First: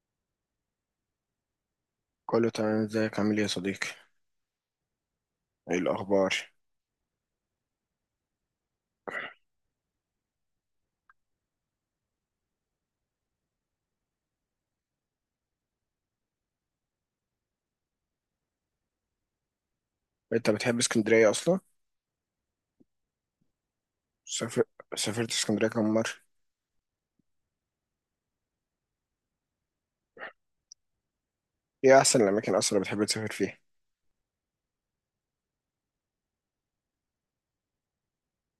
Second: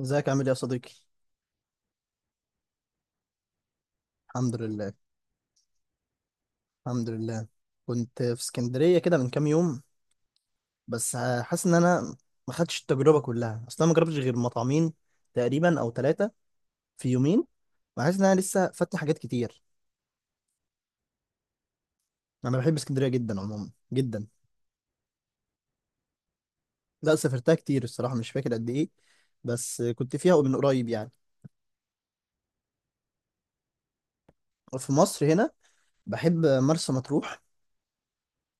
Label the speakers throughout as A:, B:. A: ازيك عامل ايه يا صديقي؟
B: كله تمام. ازيك؟ عامل ايه يا صديقي؟
A: الحمد لله.
B: ايه الاخبار؟
A: الحمد لله. كنت في اسكندريه كده من كام يوم، بس حاسس ان انا ما خدتش التجربه كلها، اصلا ما جربتش غير مطعمين تقريبا او ثلاثه في يومين، وحاسس ان انا لسه فاتني حاجات كتير.
B: انت بتحب اسكندريه اصلا؟
A: انا بحب اسكندريه جدا عموما، جدا.
B: سافر... سافرت اسكندريه كم مره؟
A: لا، سافرتها كتير الصراحه، مش فاكر قد ايه، بس كنت فيها من قريب يعني.
B: ايه احسن الاماكن اصلا اللي بتحب تسافر فيها؟
A: وفي مصر هنا بحب مرسى مطروح،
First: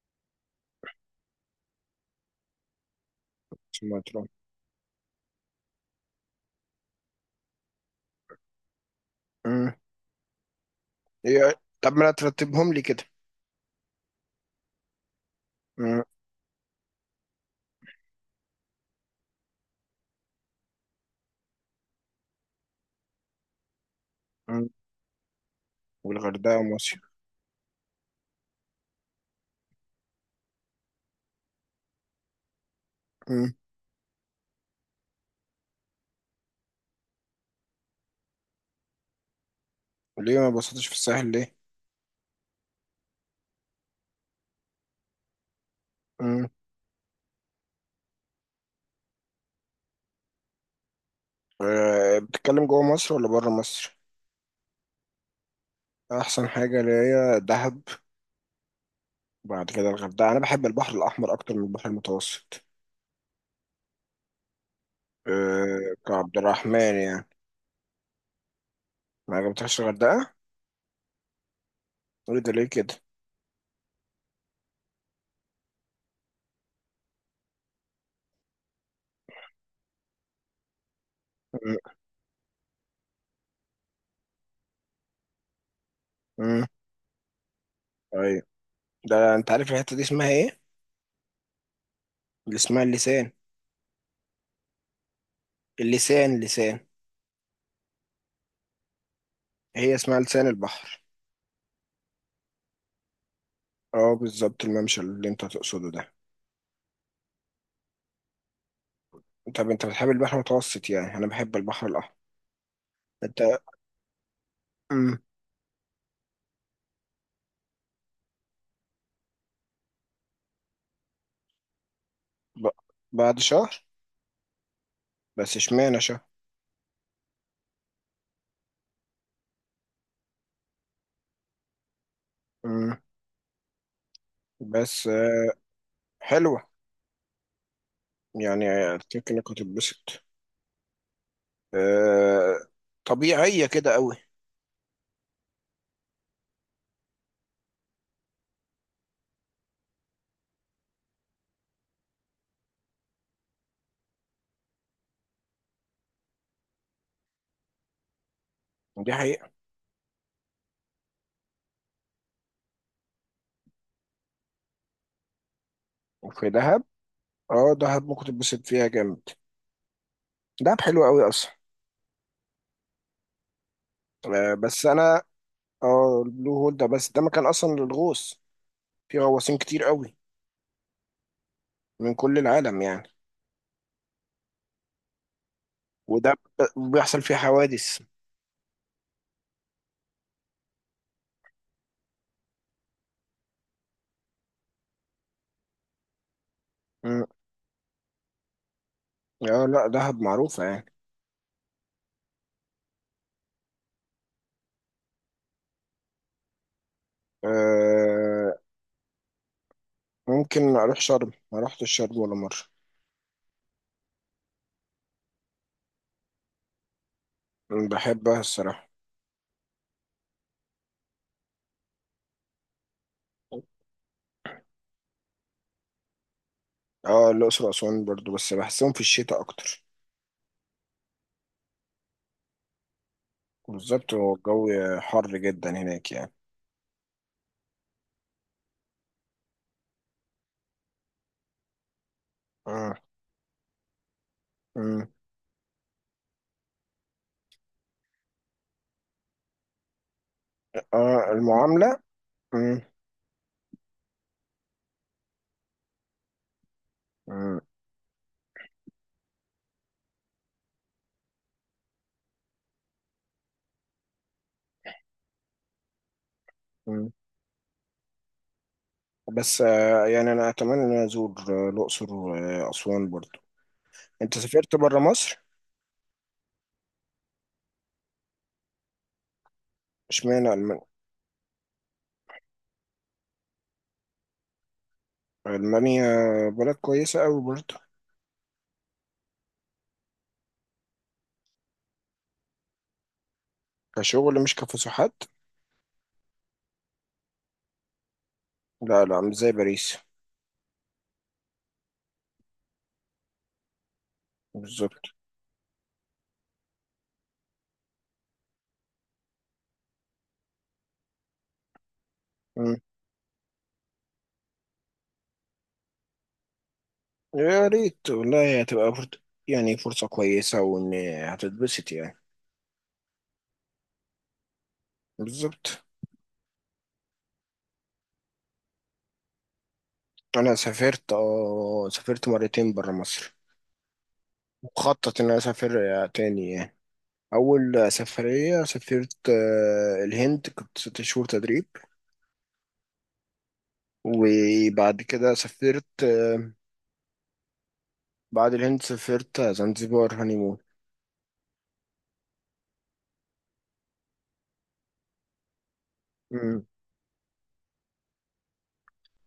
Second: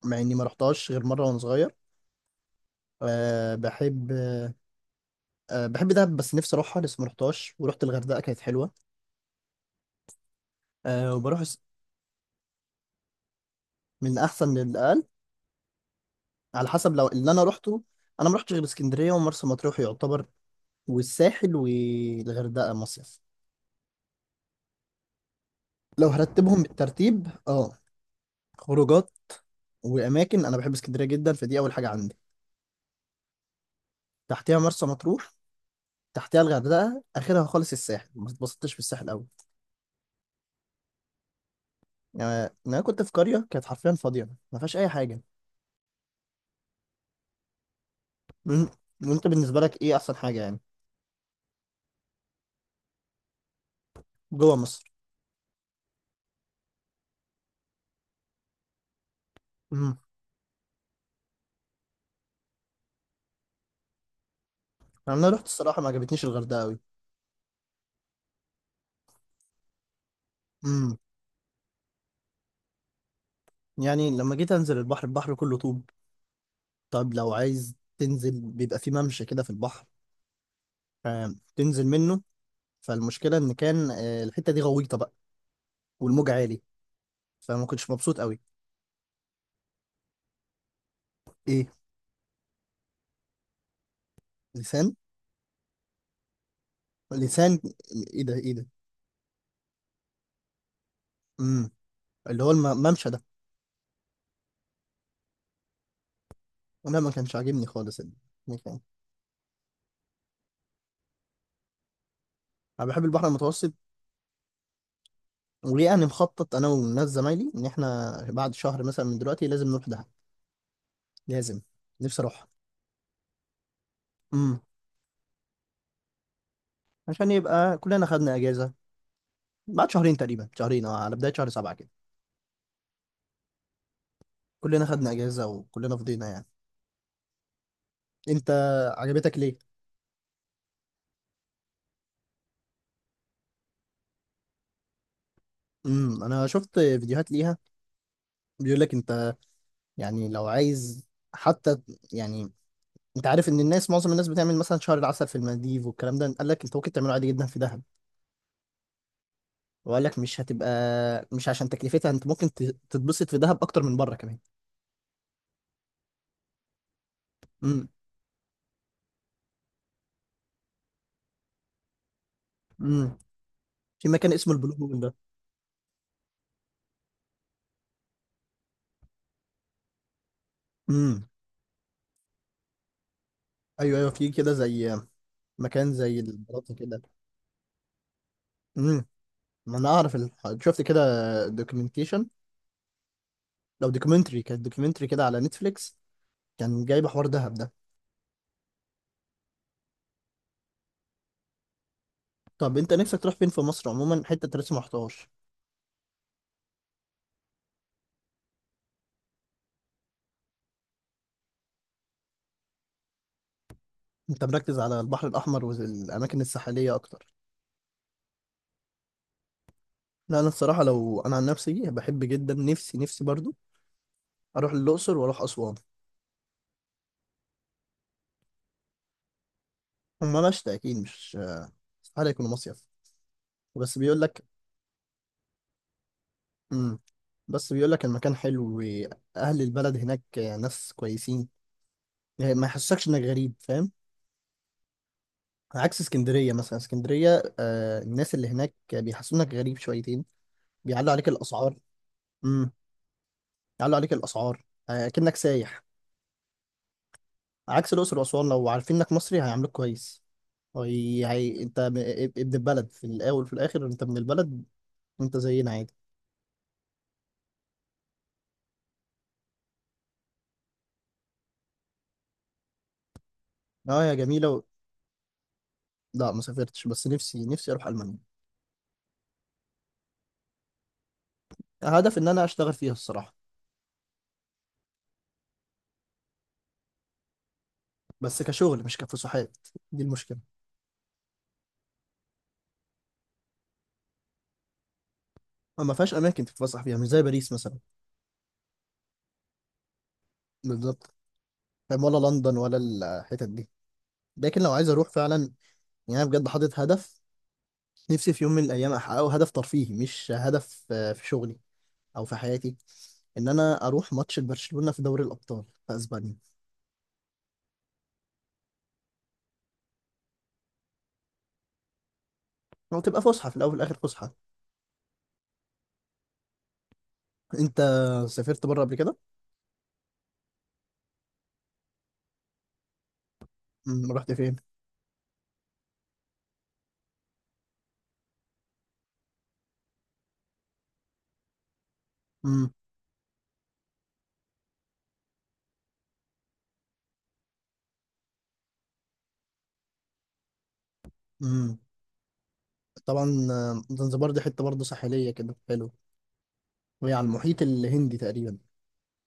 A: مع اني ما رحتهاش غير مره وانا صغير. أه
B: ثم
A: بحب.
B: تروح؟
A: أه بحب دهب، بس نفسي اروحها لسه ما رحتهاش، ورحت الغردقه كانت حلوه.
B: امم.
A: أه وبروح
B: ايه؟ طب ما ترتبهم لي كده.
A: من احسن للاقل،
B: امم.
A: على حسب لو اللي انا روحته. انا ما رحتش غير اسكندريه ومرسى مطروح يعتبر، والساحل والغردقه مصيف.
B: امم
A: لو
B: والغردقه
A: هرتبهم
B: ومصر؟
A: بالترتيب، اه، خروجات واماكن، انا بحب اسكندريه جدا، فدي اول حاجه عندي.
B: امم.
A: تحتها مرسى مطروح، تحتها الغردقه، اخرها خالص الساحل، ما اتبسطتش في الساحل قوي.
B: ليه ما بسطتش في الساحل ليه؟
A: يعني انا كنت في قريه كانت حرفيا فاضيه ما فيهاش اي حاجه.
B: امم.
A: مم. وانت بالنسبه لك ايه احسن حاجه يعني؟
B: أه، بتتكلم جوه مصر ولا بره مصر؟
A: جوه مصر.
B: احسن حاجه اللي هي دهب. وبعد كده
A: امم،
B: الغردقه. انا بحب البحر الاحمر اكتر من البحر المتوسط.
A: انا رحت الصراحه ما
B: أه،
A: عجبتنيش
B: كعبد
A: الغردقه
B: الرحمن يعني. ما عجبتكش الغردقه؟
A: قوي.
B: قول ده ليه كده.
A: يعني لما جيت انزل البحر، البحر كله طوب. طب لو عايز تنزل، بيبقى في ممشى كده في البحر، تنزل منه. فالمشكله ان كان، الحته دي غويطه بقى، والموج عالي،
B: امم.
A: فما كنتش مبسوط قوي.
B: ايوه. ده انت عارف الحته دي اسمها ايه؟
A: ايه؟
B: اللي اسمها اللسان
A: لسان.
B: اللسان لسان.
A: لسان. ايه ده؟ ايه ده؟
B: هي اسمها لسان البحر.
A: امم، اللي هو الممشى ده.
B: اه، بالظبط. الممشى اللي انت تقصده ده.
A: انا ما كانش عاجبني خالص المكان.
B: طب انت بتحب البحر المتوسط؟ يعني انا بحب البحر الاحمر.
A: انا بحب البحر
B: انت؟
A: المتوسط.
B: امم.
A: ويعني مخطط انا والناس زمايلي ان احنا بعد شهر مثلا من دلوقتي لازم نروح دهب. لازم. نفسي اروح.
B: ب... بعد شهر؟
A: امم.
B: بس اشمعنى شهر؟
A: عشان يبقى كلنا خدنا اجازه بعد شهرين تقريبا، شهرين اه، على بداية شهر سبعة كده.
B: امم.
A: كلنا
B: بس.
A: خدنا اجازة وكلنا فضينا يعني.
B: حلوه
A: انت.
B: يعني. افتكر
A: عجبتك
B: انك
A: ليه؟
B: هتتبسط. آه... طبيعيه كده قوي.
A: امم، انا شفت فيديوهات ليها. بيقول لك انت، يعني لو عايز، حتى، يعني، انت عارف ان الناس، معظم الناس بتعمل مثلا شهر العسل في المالديف والكلام ده، قال لك انت ممكن تعمله عادي جدا في دهب.
B: دي حقيقه.
A: وقال لك مش هتبقى، مش عشان تكلفتها، انت ممكن تتبسط في دهب اكتر من بره كمان.
B: وفي دهب، اه
A: امم.
B: دهب ممكن تتبسط فيها جامد. دهب حلوه قوي اصلا.
A: امم. في مكان اسمه البلو
B: بس
A: هول ده.
B: انا اه البلو هول ده. بس ده مكان اصلا للغوص. في غواصين كتير قوي،
A: امم.
B: من كل العالم يعني.
A: ايوه ايوه، في كده زي مكان زي
B: وده
A: البلاطه كده.
B: بيحصل فيه حوادث.
A: مم. ما انا اعرف شفت كده دوكيومنتيشن، لو دوكيومنتري، كانت دوكيومنتري كده على نتفليكس، كان جايب حوار
B: مم.
A: دهب ده.
B: اه، لا دهب معروفة يعني.
A: طب انت نفسك تروح فين في مصر عموما، حته انت لسه ما رحتهاش؟
B: آه، ممكن اروح شرم. ما رحتش شرم ولا مرة.
A: انت مركز على البحر الاحمر والاماكن الساحليه اكتر.
B: بحبها الصراحة.
A: لا انا الصراحه، لو انا عن نفسي بحب جدا، نفسي نفسي برضو اروح الاقصر واروح اسوان.
B: اه، الاقصر واسوان برضو. بس بحسهم في الشتاء اكتر.
A: هما مشتى اكيد، مش استحاله يكونوا مصيف. بس
B: بالظبط.
A: بيقول
B: هو
A: لك.
B: الجو حر جدا هناك يعني.
A: امم. بس بيقول لك المكان حلو واهل البلد هناك ناس كويسين، يعني ما
B: مم.
A: يحسكش انك غريب، فاهم؟
B: مم.
A: عكس اسكندريه مثلا، اسكندريه آه، الناس اللي هناك بيحسونك غريب شويتين، بيعلوا عليك
B: اه،
A: الاسعار.
B: المعاملة.
A: امم.
B: مم.
A: يعلوا عليك الاسعار، آه، كأنك سايح.
B: مم.
A: عكس الاقصر واسوان، لو عارفين انك مصري هيعاملوك كويس. هي... هي... ابن البلد في الاول وفي الاخر، انت من البلد، انت زينا عادي.
B: مم. بس يعني انا اتمنى ان أنا ازور الاقصر واسوان برضو.
A: اه يا
B: انت
A: جميله و...
B: سافرت بره مصر؟
A: لا ما سافرتش، بس نفسي نفسي اروح المانيا.
B: اشمعنى المانيا؟
A: هدف ان انا اشتغل فيها الصراحه.
B: المانيا بلد كويسه قوي برضه.
A: بس كشغل مش كفسحات، دي المشكله.
B: كشغل مش كفسحات؟
A: ما فيهاش اماكن تتفسح فيها مش زي باريس مثلا،
B: لا، لا، مش زي باريس.
A: بالظبط، فاهم؟ ولا لندن ولا الحتت دي. لكن لو عايز اروح
B: بالظبط.
A: فعلا، يعني انا بجد حاطط هدف، نفسي في يوم من الايام احققه، هدف ترفيهي مش هدف، في شغلي او في حياتي.
B: مم.
A: ان انا اروح ماتش برشلونة في دوري الابطال في اسبانيا.
B: يا ريت والله. هتبقى فرصة، يعني فرصه كويسه، وان هتتبسط يعني.
A: هو تبقى فسحه، في الاول والاخر فسحه.
B: بالظبط.
A: انت سافرت بره قبل كده؟
B: انا سافرت، سافرت مرتين بره مصر.
A: امم، رحت فين؟
B: مخطط ان انا اسافر تاني يعني. اول سفريه سافرت الهند، كنت ست شهور تدريب.
A: امم.
B: وبعد كده سافرت آه، بعد الهند سافرت زنزبار هانيمون.
A: امم. طبعا زنزبار دي حته برضه ساحليه كده، حلو.
B: امم.
A: وهي على المحيط الهندي تقريبا.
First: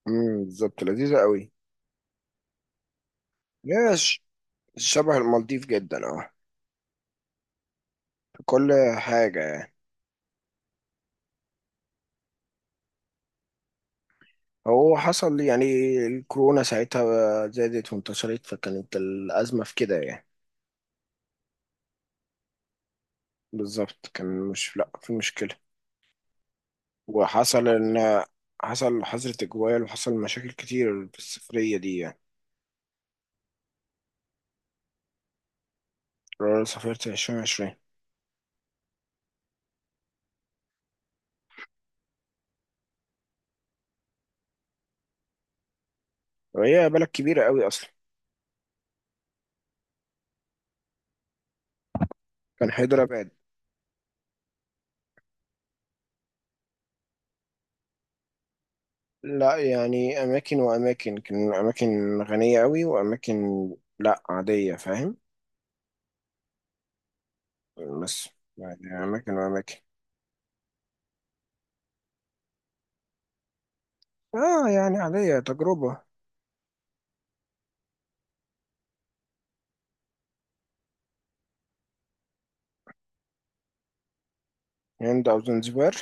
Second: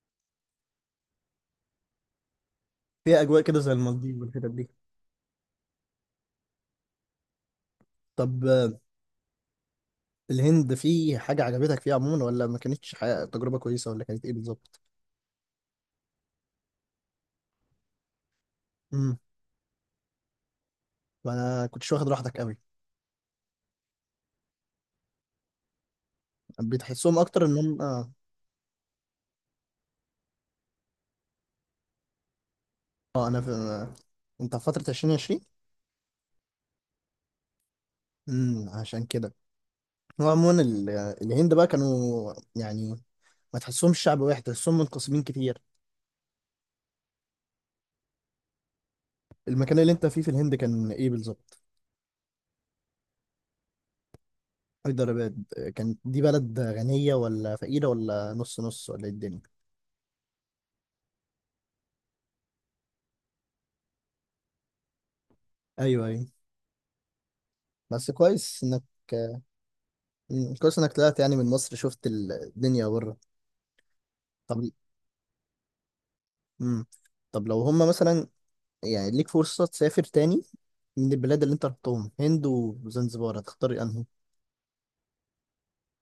B: بالظبط. لذيذة قوي.
A: فيها اجواء كده زي
B: هي
A: المالديف والحتت دي.
B: شبه المالديف جدا، اه. في
A: طب
B: كل حاجة يعني.
A: الهند في حاجه عجبتك فيها عموما، ولا ما كانتش تجربه كويسه، ولا كانت ايه بالظبط؟
B: هو حصل لي يعني الكورونا ساعتها زادت وانتشرت، فكانت الأزمة في كده يعني.
A: ما انا كنتش واخد راحتك قوي.
B: بالظبط. كان مش، لا، في مشكلة.
A: بتحسهم اكتر ان
B: وحصل
A: هم اه.
B: إن حصل حظر تجوال، وحصل مشاكل كتير في السفرية دي يعني.
A: اه انا في... انت في فترة 2020.
B: أنا سافرت 2020.
A: امم، عشان كده. هو عموما ال... الهند بقى كانوا يعني ما تحسهمش شعب واحد، تحسهم منقسمين كتير.
B: وهي بلد كبيرة قوي أصلا.
A: المكان اللي انت فيه في الهند كان ايه بالظبط؟
B: كان حيدراباد.
A: هيدرباد. كانت دي بلد غنية ولا فقيرة ولا نص نص، ولا ايه الدنيا؟
B: لا يعني، أماكن وأماكن. كان أماكن غنية أوي، وأماكن لا، عادية، فاهم.
A: ايوه ايوه. بس
B: بس
A: كويس انك.
B: يعني أماكن وأماكن.
A: مم، كويس انك طلعت يعني من مصر، شفت الدنيا بره. طب.
B: آه، يعني عادية تجربة.
A: امم. طب لو هم مثلا، يعني ليك فرصة تسافر تاني من البلاد اللي انت رحتهم، هند وزنزبار، هتختار انهي؟
B: هند أو زنزبار؟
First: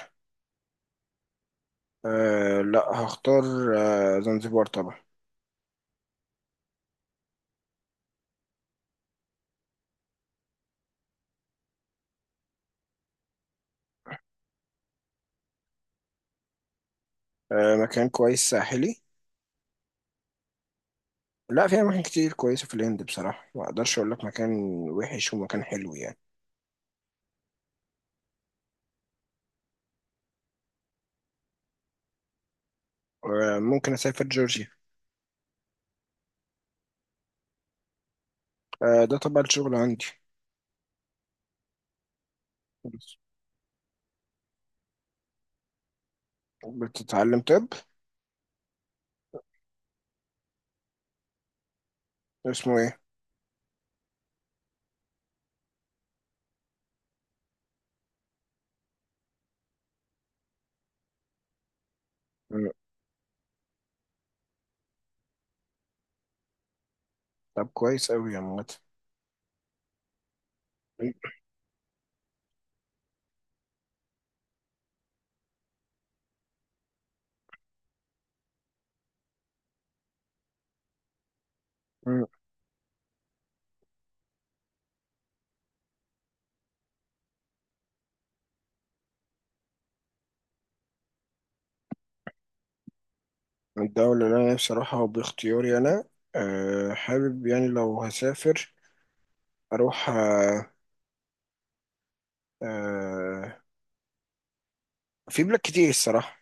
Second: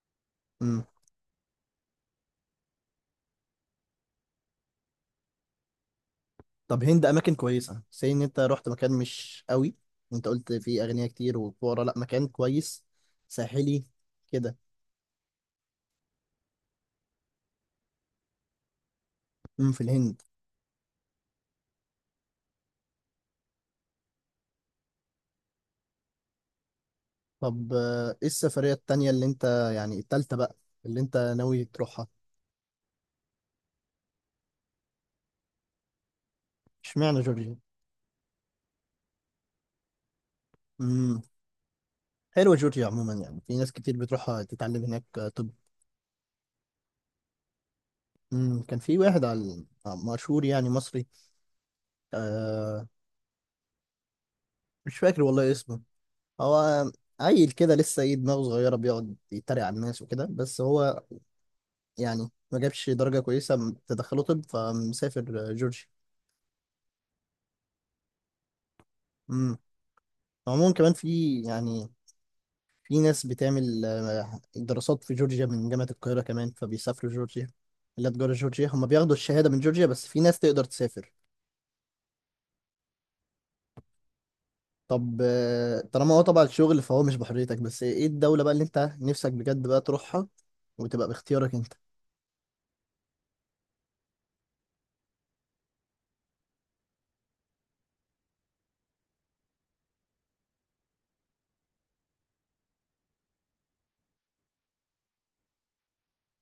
A: امم.
B: آه، لا، هختار زنزبار طبعا.
A: طب هند، اماكن كويسة سي ان انت رحت مكان مش قوي، انت قلت فيه اغنياء كتير وفقراء، لا مكان كويس ساحلي كده.
B: آه، مكان كويس ساحلي.
A: امم، في الهند.
B: لا، في أماكن كتير كويسة في الهند بصراحة. ما أقدرش أقول لك مكان وحش ومكان حلو يعني.
A: طب ايه السفرية التانية اللي انت، يعني التالتة بقى، اللي انت ناوي تروحها؟
B: آه، ممكن أسافر جورجيا.
A: اشمعنى جورجيا؟
B: آه، ده طبعا الشغل عندي.
A: امم. حلوة جورجيا عموما، يعني في ناس كتير بتروحها تتعلم هناك، طب.
B: بتتعلم طب؟
A: امم، كان في واحد على، مشهور يعني، مصري،
B: اسمه
A: آه،
B: إيه؟
A: مش فاكر والله اسمه. هو عيل كده لسه، ايه، دماغه صغيرة، بيقعد يتريق على الناس وكده، بس هو يعني ما
B: مم،
A: جابش درجة كويسة تدخله طب، فمسافر جورجيا.
B: طب كويس أوي يا عمت.
A: امم. عموما كمان في يعني، في ناس بتعمل دراسات في جورجيا من جامعة القاهرة كمان، فبيسافروا جورجيا. لا، تجارة جورجيا، هم بياخدوا الشهادة من جورجيا، بس في ناس تقدر تسافر.
B: مم.
A: طب طالما هو طبعا الشغل، فهو مش بحريتك، بس ايه الدولة بقى اللي انت نفسك بجد بقى تروحها وتبقى باختيارك انت؟
B: الدولة اللي أنا نفسي أروحها وباختياري أنا؟ أه، حابب يعني لو هسافر أروح آه، في بلاد كتير الصراحة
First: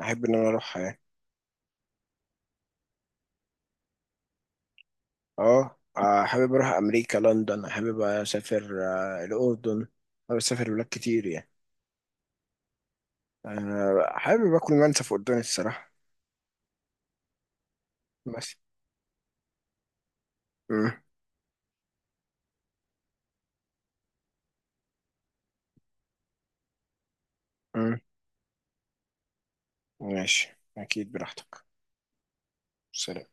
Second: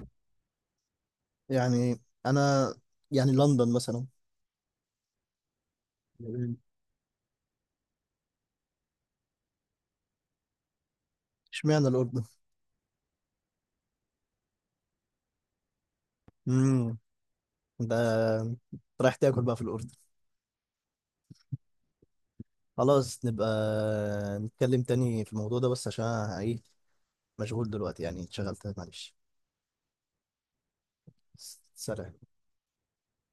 B: أحب إن أنا أروحها يعني.
A: يعني انا، يعني لندن مثلا.
B: أه، حابب
A: مم.
B: أروح أمريكا، لندن، حابب أسافر الأردن. حابب أسافر بلاد كتير يعني.
A: اشمعنى الاردن؟
B: أه، حابب آكل منسف قدامي الصراحة.
A: امم. ده.
B: بس.
A: رايح تاكل بقى في الاردن.
B: مم.
A: خلاص نبقى نتكلم تاني في الموضوع ده، بس عشان أنا ايه، مشغول
B: مم.
A: دلوقتي يعني، اتشغلت، معلش.
B: ماشي، أكيد براحتك.
A: سلام.
B: سلام.